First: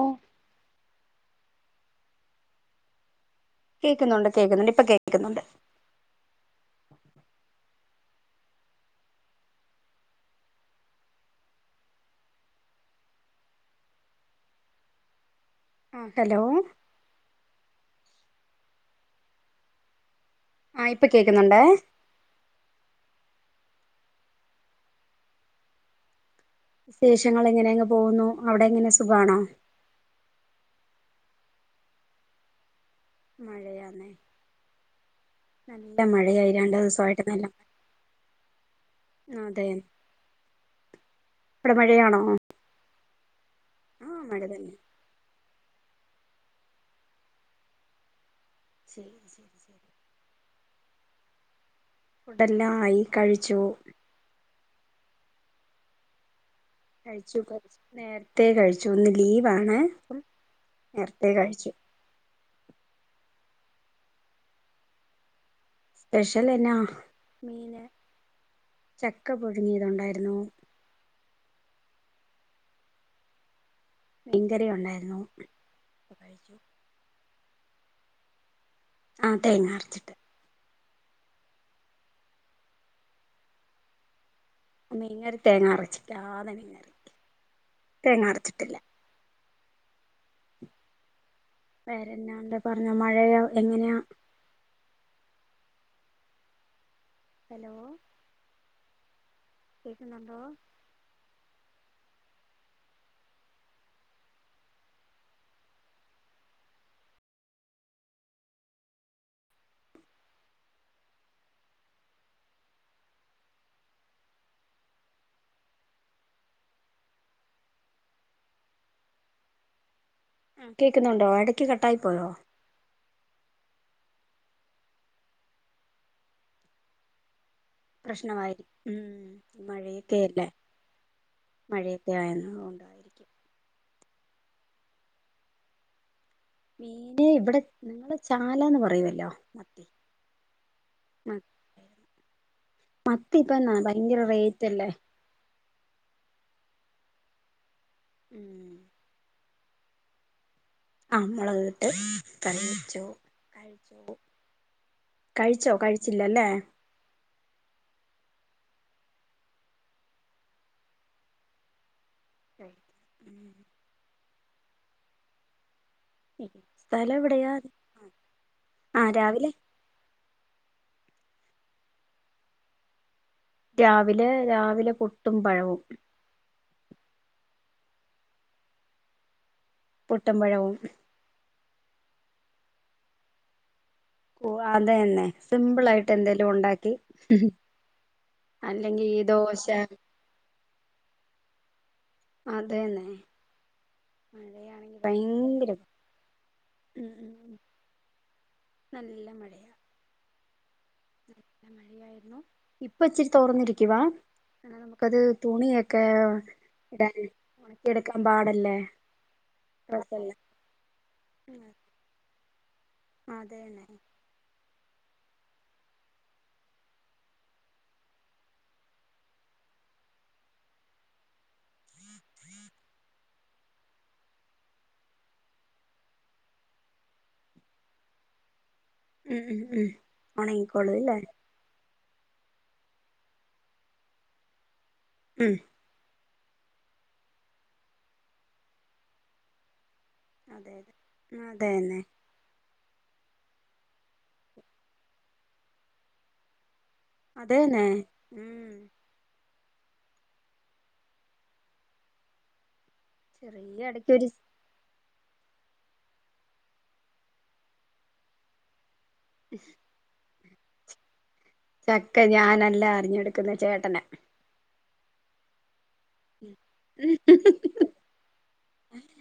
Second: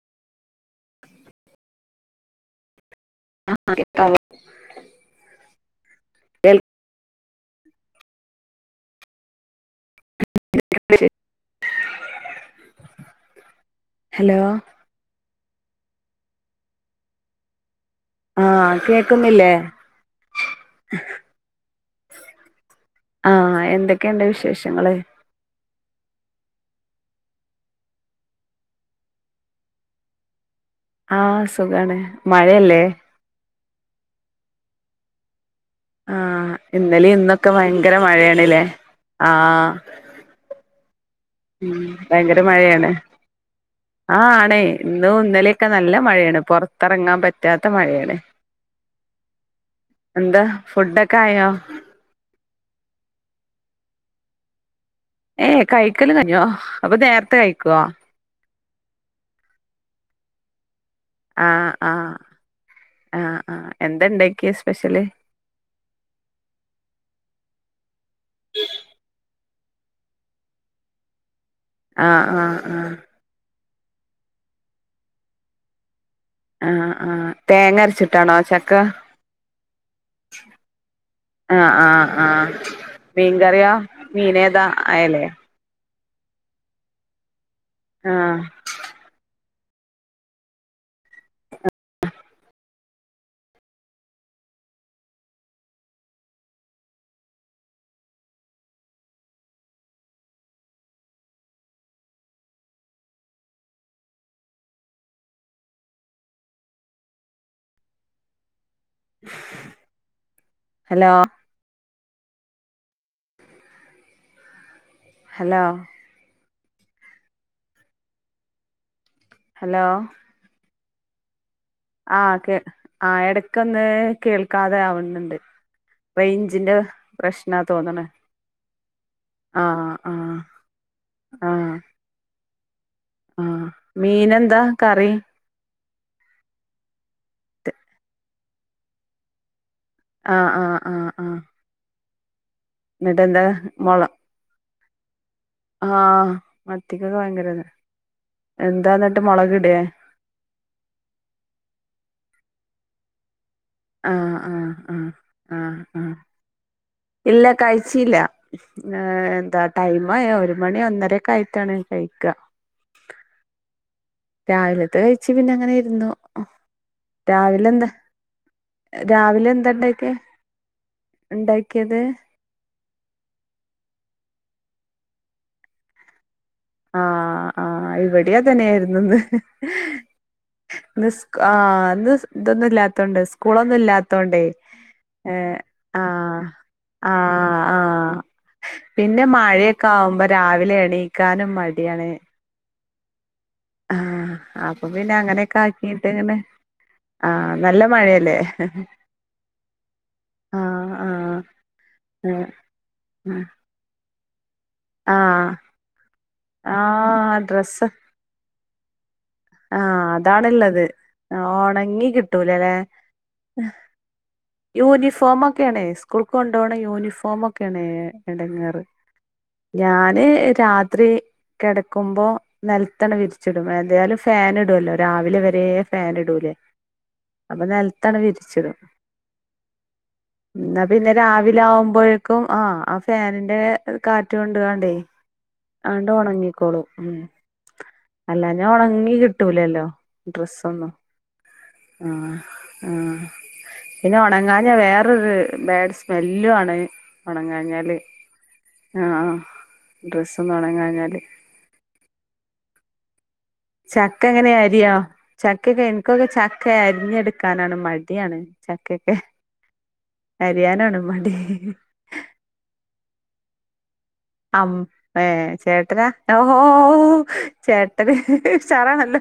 ഓ കേൾക്കാവോ കേക്കുന്നുണ്ട് കേക്കുന്നുണ്ട് ഇപ്പൊ കേക്കുന്നുണ്ട് ഹലോ ഉം ഹലോ ആഹ് കേക്കുന്നില്ലേ ആഹ് ഇപ്പൊ കേക്കുന്നുണ്ടേ ആഹ് എന്തൊക്കെയുണ്ട് വിശേഷങ്ങള് വിശേഷങ്ങളങ്ങനെയങ്ങ് പോകുന്നു അവിടെ എങ്ങനെ സുഖമാണോ ആഹ് സുഖാണ് മഴയല്ലേ മഴയാണ് ആഹ് രണ്ടു ഇന്നലേം ദിവസമായിട്ട് നല്ല ഇന്നൊക്കെ ഭയങ്കര മഴയേണ്ല്ലേ അതെ ആഹ് അവിടെ ഉം മഴയാണോ ഭയങ്കര മഴയാണ് ആ ആഹ് മഴ ആണേ തന്നെ ഇന്നൂ ഇന്നലെയൊക്കെ നല്ല മഴയാണ് പൊറത്തറങ്ങാൻ പറ്റാത്ത മഴയാണ് ശരി ശരി ശരി എന്താ ഫുഡൊക്കെ ആയോ ഫുഡ് എല്ലാം ആയി കഴിച്ചു ഏയ് കഴിക്കലും കഴിഞ്ഞോ അപ്പൊ നേരത്തെ കഴിച്ചു കഴിക്കോ കുറച്ച് നേരത്തെ കഴിച്ചു ഇന്ന് ലീവാണ് നേരത്തെ ആഹ് കഴിച്ചു ആഹ് ആഹ് ആഹ് എന്താ ഉണ്ടാക്കിയ സ്പെഷ്യല് സ്പെഷ്യൽ എന്നാ മീന് ചക്ക പ പുഴുങ്ങിയതുണ്ടായിരുന്നു ആഹ് ആഹ് ആഹ് മീൻകറി ഉണ്ടായിരുന്നു ആഹ് ആഹ് തേങ്ങ അരച്ചിട്ടാണോ ചക്ക ആഹ് തേങ്ങ അരച്ചിട്ട് ആഹ് ആഹ് ആഹ് മീൻകറിയോ മീൻ ഏതാ മീൻക്കറി തേങ്ങ അരച്ചിട്ടല്ലാതെ മീൻകറി തേങ്ങ ആഹ് അരച്ചിട്ടില്ല വേറെന്താണ്ട് പറഞ്ഞോ മഴയോ എങ്ങനെയാ ഹലോ കേക്കുന്നുണ്ടോ ഹലോ ഹലോ ഹലോ ആഹ് കേൾക്കുന്നുണ്ടോ അടുത്ത ആഹ് കേ ആഹ് ഇടയ്ക്ക് ഒന്ന് കേൾക്കാതെ ആവുന്നുണ്ട് റേഞ്ചിന്റെ പ്രശ്നാ തോന്നണു പ്രശ്‌നായിരിക്കും ഉം ആഹ് മഴയൊക്കെല്ലേ ആഹ് മഴയൊക്കെ ആയിരുന്നു കൊണ്ടായിരിക്കും ആഹ് മീൻ എന്താ കറി മീന് ഇവിടെ നിങ്ങള് ചാളാന്ന് പറയുവല്ലോ മത്തി ആഹ് ആഹ് ആഹ് ആഹ് മത്തി എന്നിട്ടെന്താ ഇപ്പ എന്നാ മൊള ഭയങ്കര റേറ്റ് അല്ലേ ആഹ് മത്തിക്കൊക്കെ ഭയങ്കര താ. ഉം എന്താ ന്നട്ട് മുളക് ടെ. ആഹ് മുളകിട്ട് കറി വെച്ചു. കഴിച്ചു. ആഹ് ആഹ് ആഹ് കഴിച്ചോ. ആഹ് ആഹ് കഴിച്ചില്ലല്ലേ. ഇല്ല കഴിച്ചില്ല. ഏഹ് എന്താ ടൈം ആയ ഒരു മണി ഒന്നരക്കെ ആയിട്ടാണ് കഴിക്ക. കഴിക്ക. ഉം രാവിലത്തെ കഴിച്ച് പിന്നെ അങ്ങനെ ഇരുന്നു. ആഹ്. സ്ഥലം എവിടെയാ രാവിലെ ന്താ രാവിലെ എന്താ ഇണ്ടാക്കിയേ. ഇണ്ടാക്കിയത്. രാവിലെ രാവിലെ പുട്ടും പഴവും. ആഹ് ആഹ് ഇവിടേം അത് തന്നെ ആയിരുന്നു ഇന്ന്. പുട്ടും പഴവും. ഇന്ന് സ്കൂ ആഹ് ഇന്ന് ഇതൊന്നും ഇല്ലാത്തോണ്ട്. സ്കൂളൊന്നും ഇല്ലാ ത്തോണ്ടേ. അതന്നെ ഏഹ് സിമ്പിൾ ആയിട്ട് ആഹ് എന്തേലും ഉണ്ടാക്കി ആഹ് ആഹ് അല്ലെങ്കി ഈ പിന്നെ ദോശ മഴക്കെ ആകുമ്പോ രാവിലെ എണീക്കാനും മടിയാണ്. അതെന്നെ. ആഹ് അപ്പൊ പിന്നെ അങ്ങനെക്കെ ഭയങ്കര ആക്കിട്ട് ഇങ്ങനെ. ഉം ഉം ആഹ് നല്ല മഴയല്ലേ. നല്ല മഴയാ ആഹ് ആഹ് നല്ല മഴയായിരുന്നു. ആഹ് ഇപ്പ ഇച്ചിരി തോർന്നിരിക്കുവാ. എന്താ നമുക്കത് ആഹ് തുണിയൊക്കെ ഇടാന് ആഹ് ഡ്രസ്സ് ഉണക്കി എടുക്കാൻ പാടല്ലേ. ആഹ് ഡ്രസ്സെല്ലാം അതാണ്ള്ളത്. ഒണങ്ങി കിട്ടൂല ലേ. അതെന്നെ യൂണിഫോമ ക്കെണേ. സ്കൂൾ കൊണ്ടൊണ യൂണിഫോമ ക്കെണേ എടങ്ങാറ്. ഞാന് രാത്രി കിടക്കുമ്പോ നെൽത്തണ്ട് വിരിച്ചിടും. എന്തായാലും ഫാന് ഇടൊല്ലോ. രാവിലെ വരെ ഫാന് ടൂലേ. അപ്പൊ നെൽത്താണ് വിരിച്ച്ടും. ഉം. ഉം. ഉം. ന്നാ ഉണങ്ങിക്കോളൂ പിന്നെ അല്ലേ രാവിലെ ആവുമ്പോഴേക്കും ആഹ് ആ ഫാനിന്റെ കാറ്റ് കൊണ്ട് ങ്ങാണ്ടേ ഉം ആണ്ട് ഉണങ്ങിക്കോളും. ഉം. അല്ലാ ഞാ ഒണങ്ങി കിട്ടൂലല്ലോ. അതെ ഡ്രസ്സൊന്നു. അതെ അതന്നെ ആഹ് ആഹ്. പിന്നെ ഒണങ്ങാഞ്ഞ വേറരു ബാഡ് സ്മെല്ലു ആണ്. അതന്നെ ഒണങ്ങാഞ്ഞാല്. ഉം ആഹ് ഡ്രസ്സന്ന് ഒണങ്ങാഞ്ഞാല്. ചെറിയ ചക്ക ഇടക്കൊരു ങ്ങനെ അരിയൊ. ചക്കക്കെ എനിക്കൊക്കെ ചക്ക അരിഞ്ഞെടുക്കാനാണ് മടിയാണ്. ചക്കക്കെ. ഉം' അരിയാനാണ് മടി. ചക്ക ഞാനല്ല അറിഞ്ഞെടുക്കുന്നത്. ചേട്ടന ആം ഏഹ് ചേട്ടനാ. ഓഹ് ഓഹ് ഓഹ് ചേട്ടന് ഷാറാണല്ലോ.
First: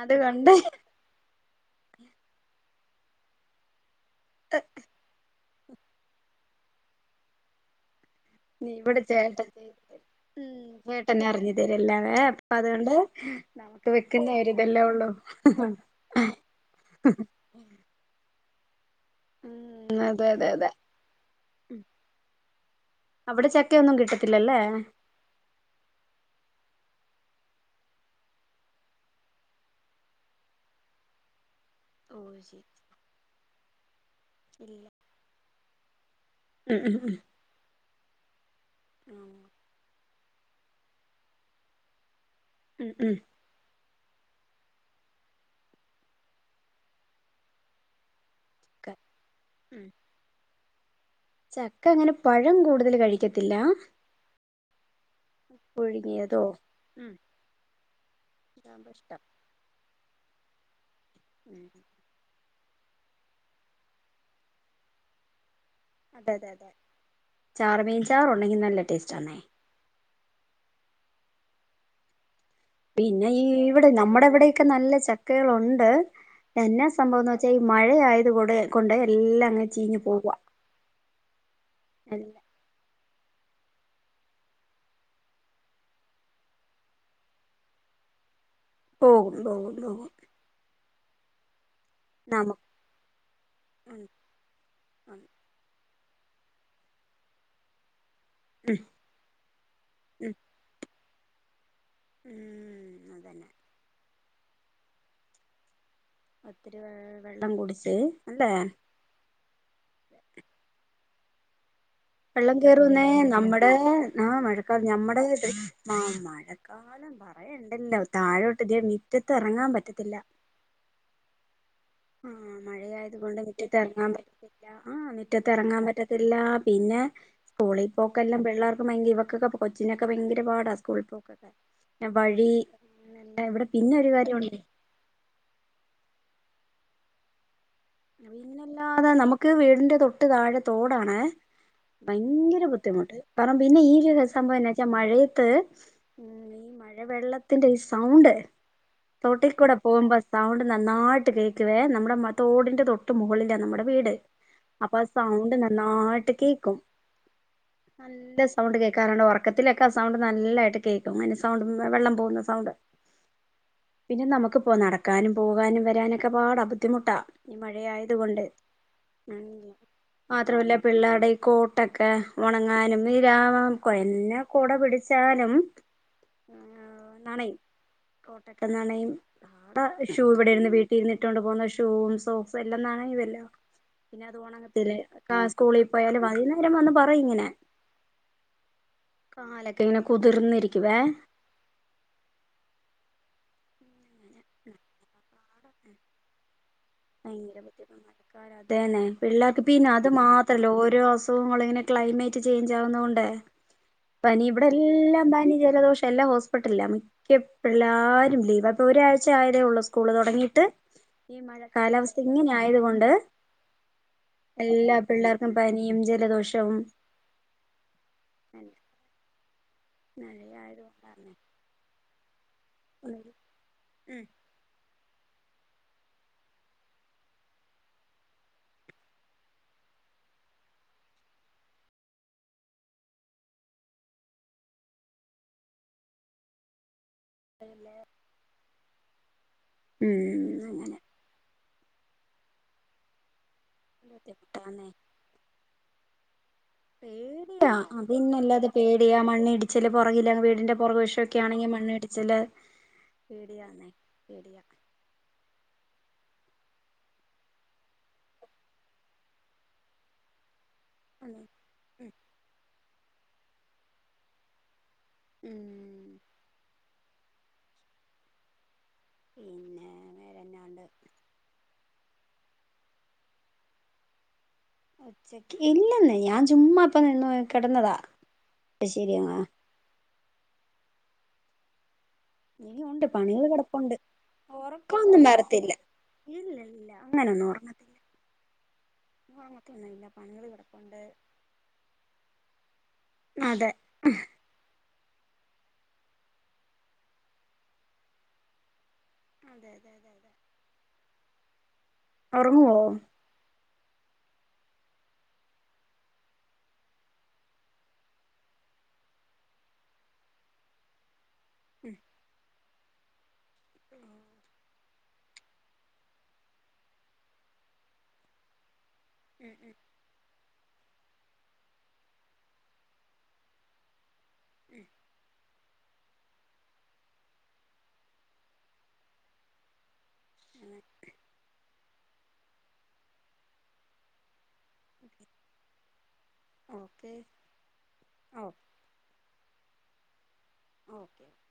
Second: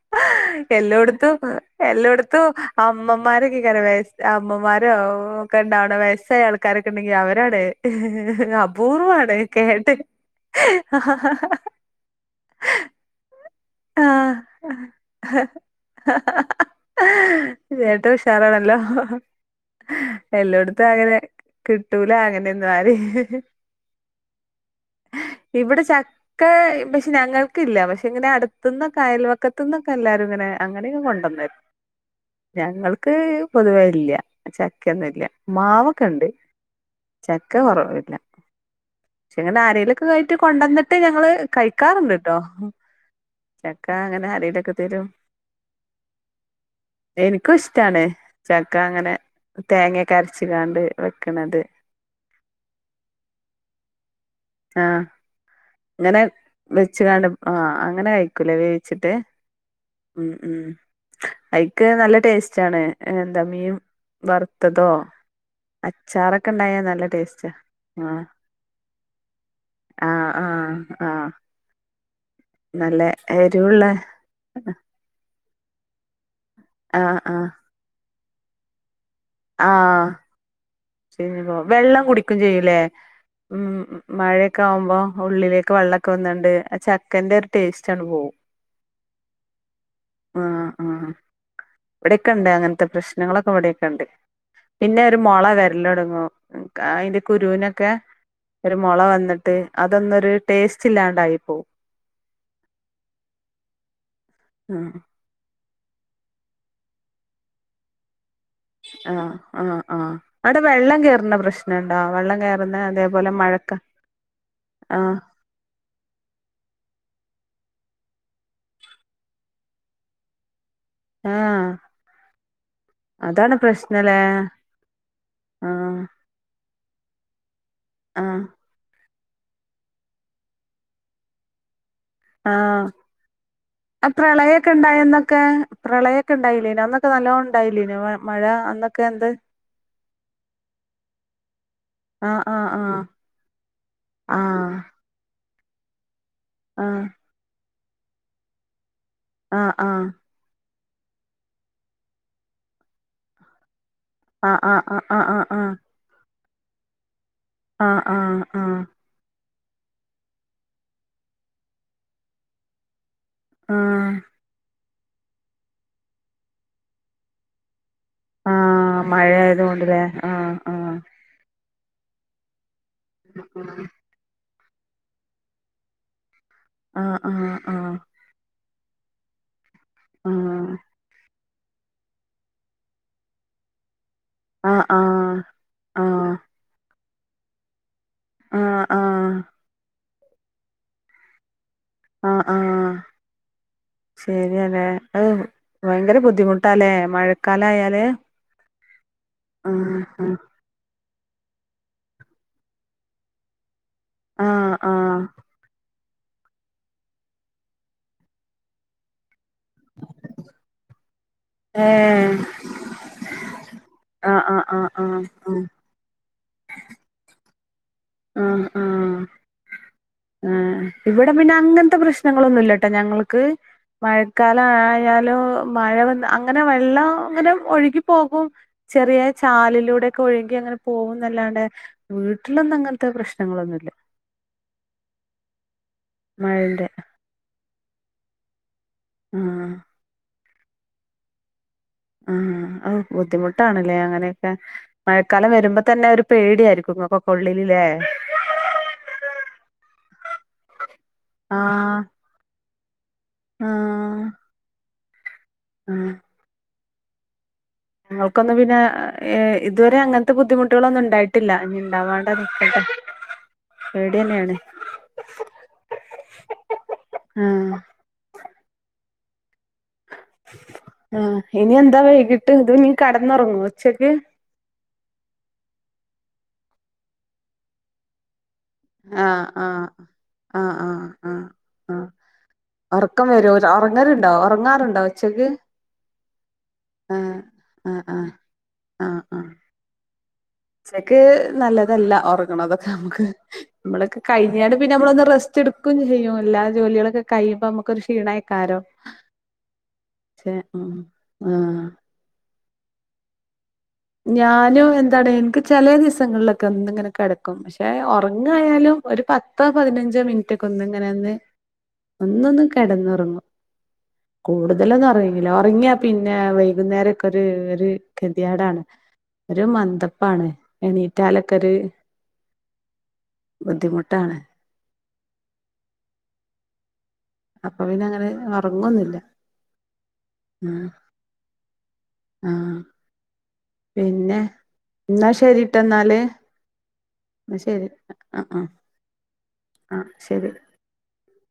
അതുകൊണ്ട് ഹെഹ് എല്ലോടത്തും. എല്ലോടത്തും അമ്മമാരക്കീ കാരം വേ അമ്മമാരൊ ക്കെ ഇണ്ടാവണ. വയസ്സായ ആൾക്കാരൊക്കെ ണ്ടെങ്കി അവരാണ്. ഹേ ഹേ ഹേ നീ ഇവിട്ത്തെ ഏട്ടൻ കേട്ട് എല്ലാ അപ്പൊ അതുകൊണ്ട് നമുക്ക് ആഹ് വെക്കുന്ന ഒര് ഇതെല്ലാ ഉള്ളു ചേട്ടൻ ഉഷാറാണല്ലോ ഉം അതെ അതെ അതെ എല്ലോട്ത്തും അങ്ങനെ കിട്ടൂല അങ്ങനെഒന്നും ആരേം അവിടെ ചക്കയൊന്നും കിട്ടത്തില്ലല്ലേ ഇവിടെ ചക്ക പക്ഷെ ഞങ്ങൾക്കല്ല പക്ഷെ ഇങ്ങനെ അടു ന്നൊക്ക അയൽവക്കത്തുന്നൊക്കെ എല്ലാരും ഇങ്ങനെ അങ്ങനെയൊക്കെ കൊണ്ടന്നരും ഓ ശരി ഞങ്ങൾക്ക് ക്ക് പൊതുവേ അത്ല്ല ചക്കൊന്നും ഇല്ല. മാവൊക്കെ ഉണ്ട്. ഉം ഉം ഉം ചക്ക കുറവില്ല ആ അങ്ങനെ ആരേലൊക്കെ ആയിട്ട് കൊണ്ടുവന്നിട്ട് ഞങ്ങള് കഴിക്കാറുണ്ട്ട്ടോ ഉം ഉം ചക്ക അങ്ങനെ ആരേലൊക്കെ തരും എനിക്കും ഇഷ്ടാണ് ചക്ക അങ്ങനെ തേങ്ങൊക്കെ അരച് കാണ്ട് വെക്ണത് ക്ക അങ്ങനെ പഴം കൂടുതൽ കഴിക്കത്തില്ല ആഹ് ഉ ഇങ്ങനെ വെച്ച്കാണ്ട് ആ അങ്ങനെ കയിക്കൂലേ അതാവുമ്പോ വേവിച്ചിട്ട് ഇഷ്ടം മം മം ഉം അതിക്ക് നല്ല ടേസ്റ്റ് സ്റ്റാണ് എന്താ മീൻ വറുത്തതോ അതെ അതെ അച്ചാറൊക്കെ അതെ ഉണ്ടായാ നല്ല ടേസ്റ്റ്. ചാറുമീൻ ആഹ് ചാറുണ്ടെങ്കി നല്ല ടേസ്റ്റാണേ ആഹ് ആഹ് ആ പിന്നെ ഈ എരിവുള്ള ഇവിടെ നമ്മുടെ എവിടെ നല്ല ചക്കകൾഒണ്ട് എന്നാ ആഹ് സംഭവംന്ന് ആഹ് വെച്ചാൽഈ മഴ ആയത് കൂടെ കൊണ്ടേയഎല്ല ആഹ് ചീഞ്ഞ് പോം. വെള്ളം എല്ല കുടിക്കും ചെയ്യുലേ മം മഴയൊക്കെ ആവുമ്പോ ഉള്ളിലേക്ക് വെള്ളക്കെ വന്നണ്ട് ആ ചക്കന്റെ ഒരു ടേസ്റ്റ് അങ്ങട് പോവും ഓഹ് [unintelligible] ആ ആ ഇവിടെക്കെണ്ട് നമുക്ക് അങ്ങനത്തെ പ്രശ്നങ്ങളൊക്കെ ഉം ഇവടെക്കെണ്ട് പിന്നെ ഒരു ഉം മൊള വരലതോടങ്ങും അയിന്റെ കുരുവിനൊക്കെ ഉം ഒരു മൊള വന്നിട്ട് അതൊന്നൊരു ടേസ്റ്റ് ഇല്ലാണ്ടായി പോവും മ് അതെന്നെ ആഹ് ഒത്തിരി വെള്ള് വെള്ളം കുടിച്ച് അല്ലേ ആഹ് ആ ആ അവ്ടെ വെള്ളം കേറ്ന്ന പ്രശ് നണ്ടൊ വള് വെള്ളം കേറുന്നേ നമ്മ്ടെ ആഹ് മഴക്കാലം ആഹ് ഞമ്മടെ ആഹ് മഴക്കാലം പറയണ്ടല്ലോ താഴോട്ട് തേ മിറ്റത്ത് എറങ്ങാൻ പറ്റത്തില്ല ആഹ് ആ മഴയായത്കൊണ്ട് അതാണ് മിറ്റത്ത്ഇറങ്ങാൻ പ്രശ്നല്ലേ പറ്റ്ന്നില്ല ആ മിറ്റത്തെറങ്ങാൻ ആഹ് പറ്റത്തില്ല ല്ലാ പിന്നെ സ്കൂളിൽ ആഹ് പോക്കെല്ലാം പിള്ളേർക്കും ഭയങ്കിഇവക്കൊക്കെ കൊച്ചിനൊക്കെ ഭയങ്കര പാടാ സ്കൂളിൽ പോക്കൊക്കെ ന്നെ വഴീ എ വ്ടെ പിന്നെ ഒരു കാര്യൊ ണ്ട് എന്താ എന്താ ക്ക പ്രളയൊക്കെ ണ്ടായില്ലേ നോ അന്നൊക്കെ നല്ലോ ണ്ടായില്ലേനൊ വേ പിന്നെല്ലാതെ നമുക്ക് വീടിന്റെ തൊട്ട് താഴെ തോടാണ് ആഹ് ഭയങ്കര ആഹ് ആഹ് ബുദ്ധിമുട്ട് പറമ്പന്പിന്നെ ഈ ഒരു സംഭവന്നാച്ചാൽ മഴയത്ത് മ് ഈ മഴ ആഹ് വെള്ളത്തിന്റെ സൗണ്ട് ആഹ് തോട്ടീക്കൂടെ പോവ്മ്പോ ആഹ് സൗണ്ട് നന്നായിട്ട് കേക്കുവേ നമ്മടെ മ തോടിൻ്റെ തൊട്ട് മുകളിലാ നമ്മ്ടെ വീട് ആഹ് അപ്പത് ആഹ് ആഹ് സൗണ്ട് നല്ലായിട്ട് കേക്കും ആഹ് ആഹ് ആഹ് ആഹ് നല്ല ആഹ് സൗണ്ട് കേക്കാറ് ണ്ടൊർ ക്കത്തിലൊക്കെ സൗണ്ട് നല്ലായിട്ട് കേക്കും അങ്ങനെ സൗണ്ട് വെള്ളം പോകുന്ന സൗണ്ട് ആഹ് ആഹ് പിന്നെ നമുക്കിപ്പോ നടക്കാനും പോകാനും വരാനൊക്കെ പാടാ ബുദ്ധിമുട്ടാ ഈ മഴയായതുകൊണ്ട് ആഹ് മ് മഴയായത് കൊണ്ട്ല്ലേ ആഹ് മാത്രമല്ല ആഹ് പിള്ളേരുടെ ഈ കോട്ടൊക്കെ ഒണങ്ങാനുംവൈലാം കൊയഞ കൊട പിടിച്ചാലും ആഹ് ആഹ് ആഹ് കോട്ട് ഒക്കെ നനയും പ്പ ഷൂ ആഹ് വിടെരിന്ന് വിട്ടീന്ന് ഇട്ടേണ്ട് പൊന്ന ഷൂം സോക്സ് എല്ലാം നനയൊല്ലോ പിന്നെ അത് ആഹ് ഒണങ്ങത്തിലെ കാ ആഹ് സ്കൂളിൽ പോയാലും ആഹ് വൈന്നേ രം വന്ന് പറയ് ഇങ്ങനെ ആഹ് ആഹ് കാലൊക്കെങ്ങനെ കുതിർന്നിരിക്കുവേ ആഹ് ആഹ് ശെരിയാലേ അത് ഭയങ്കര ബുദ്ധിമുട്ടാലേ മഴക്കാലായാല് കാല അതെന്നെ പിള്ളേർക്ക് പി ന്നെ ആഹ് അത് ആഹ് മാത്രല്ല ഓരോ അസുഖങ്ങളും ഇങ്ങനെ ക്ലൈമെറ്റ് ചേയ്ഞ്ചാ ആവുന്നൊണ്ടെ പനി ആഹ് ആഹ് ഇവിടെല്ലാം പനി ജലദോഷം എല്ലാം ഹോസ്പിറ്റലില്ലാ മീ ക്കപിള്ളാരും ലീവാ പ്പൊ ഒരാഴ്ച്ച ആയതേ ഒള്ളൂ സ്കൂള് തൊടങ്ങിയിട്ട് ഈ മഴ കാലാവസ്ഥ ഏഹ് ഇങ്ങിനെ ആയത് കൊണ്ട് ആഹ് ആഹ് ആഹ് എല്ലാ ആഹ് പിള്ളേർക്കും പനിയും ജലദോഷവും ആഹ് ആഹ് മഴയായത് ഏഹ് കൊണ്ടാണ് ഇവിടെ പിന്നെ അങ്ങൻത്തെ പ്രശ്നങ്ങളൊന്നുല്ല ട്ട ഞങ്ങൾക്ക് ഉം മഴക്കാ ലആയാലും മഴ വന്ന് അങ്ങനെ വെള്ളം അങ്ങനെ ഒഴുകിപ്പോകും ചെറിയ ചാലിലൂടെക്കെ ഒഴുകി അങ്ങനെ പോകുന്നല്ലാണ്ട് വീട്ടിലൊന്നുംങ്ങൻ ത്ത പ്രശ്നങ്ങളൊന്നു ല്ല മഴൻ്റെ [unintelligible] ആഹ് ഉം ആഹ ബുദ്ധിമുട്ടാണ്ല്ലേ അങ്ങനെയൊക്കെ ബുദ്ധിമുട്ടാന്നേ മഴക്കാലം വരുമ്പോ തന്നെ ഒരു പേടിയായിരിക്കും ഇങ്ങക്കൊക്കെ പേടിയാ ഉള്ളിലില്ലേ അത് പിന്നെല്ലാതെ. പേടിയാ. മണ്ണിടിച്ചില് പൊറകില് വീടിന്റെ പൊറക് വശം ഒക്കെയാണെങ്കില് ആഹ് മണ്ണിടിച്ചില്. പേടിയണെ ആഹ് പേടിയ ആഹ് ഞങ്ങക്കൊന്നും പിന്നെ ഇ ഇതുവരെ അങ്ങനത്തെ ബുദ്ധിമുട്ടുകളൊന്നും ഉം ഉണ്ടായിട്ടില്ല ഇനി ഉണ്ടാവാ [unintelligible] പേടി എന്നെയാണ് ഉം ആഹ് പിന്നെ വേറെന്നാണ്ട് ആഹ് ഇനി എന്താ വൈകീട്ട്? ഇത് ഇന്നി കെടന്ന് ഒറങ്ങോ ഉച്ചെക്ക്? ഉച്ചക്ക് ഇല്ലെന്നേ ഞാൻ ചുമ്മ ഇപ്പ നിന്നു പോയി കിടന്നതാ ശരിയാ ആഹ് ആഹ് ആഹ് ആഹ് ആഹ് ആഹ് ഇനിയുണ്ട് ഒറക്കം പണികൾ വരോ? കിടപ്പുണ്ട് ഒറങ്ങലുണ്ടോ ഒറങ്ങാറുണ്ടോ ഉച്ചക്ക്? ഇല്ലലില്ല. അങ്ങനെ ആഹ് ഒന്നും ഒറ്ങ്ങത്തില്ല. ആഹ് ആഹ് ആഹ് ആഹ് തുണയില്ല പണികള് കെടക്ക്. ഉച്ചെക്ക് നല്ലതല്ല, ഒറ്ങ്ങ്ണതൊക്കെ നമ്മക്ക്. അതെ നമ്മളൊക്കെ കഴിഞ്ഞാണ്ട് പിന്നെ നമ്മളൊന്ന് റെസ്റ്റെടുക്കും ചെയ്യും എല്ലാ ജോലികളക്കെ കഴിമ്പോ നമുക്കൊരുക്ഷീണാക്കാരം [inaudible] അതെ അതെ അതെ അതെ ചേ ഉം ആഹ് ഒറങ്ങോ? ഞാനും എന്താണ് ഇൻക്ക് ചെലെ ദിവസങ്ങളിലൊക്കെ ഒന്നിങ്ങനെ കെടക്കും പക്ഷെ ഒറങ്ങയാലും ഒരു പത്തോ പതിനഞ്ചോ മിനിറ്റ് ഒക്കെ ഒന്ന് ഇങ്ങനെന്ന് ഉം ഒന്നൊന്ന് കെടന്നൊറങ്ങും കൂടു ഇന്നലൊന്നും ഒറങ്ങിര്ന്നില്ല ഒറങ്ങിയ പിന്നെ വൈകുന്നേരക്കെ ഒരു ഒരു കെതിയേടാണ്. ഉം ഒരു ഉം മന്ദപ്പാണ് എണീറ്റാലൊക്കെര് ബുദ്ധിമുട്ടാണ്. ഉം അപ്പ പിന്നെ അങ്ങനെ ഒറ്ങ്ങൊന്നില്ല. അങ്ങനെ ആഹ്. ആഹ് പിന്നെ എന്നാ ശെരിട്ടോ എന്നാല് ഓക്കെ എന്ന ശരി ഓ ആഹ് ആഹ് ആഹ് ശരി [inaudible]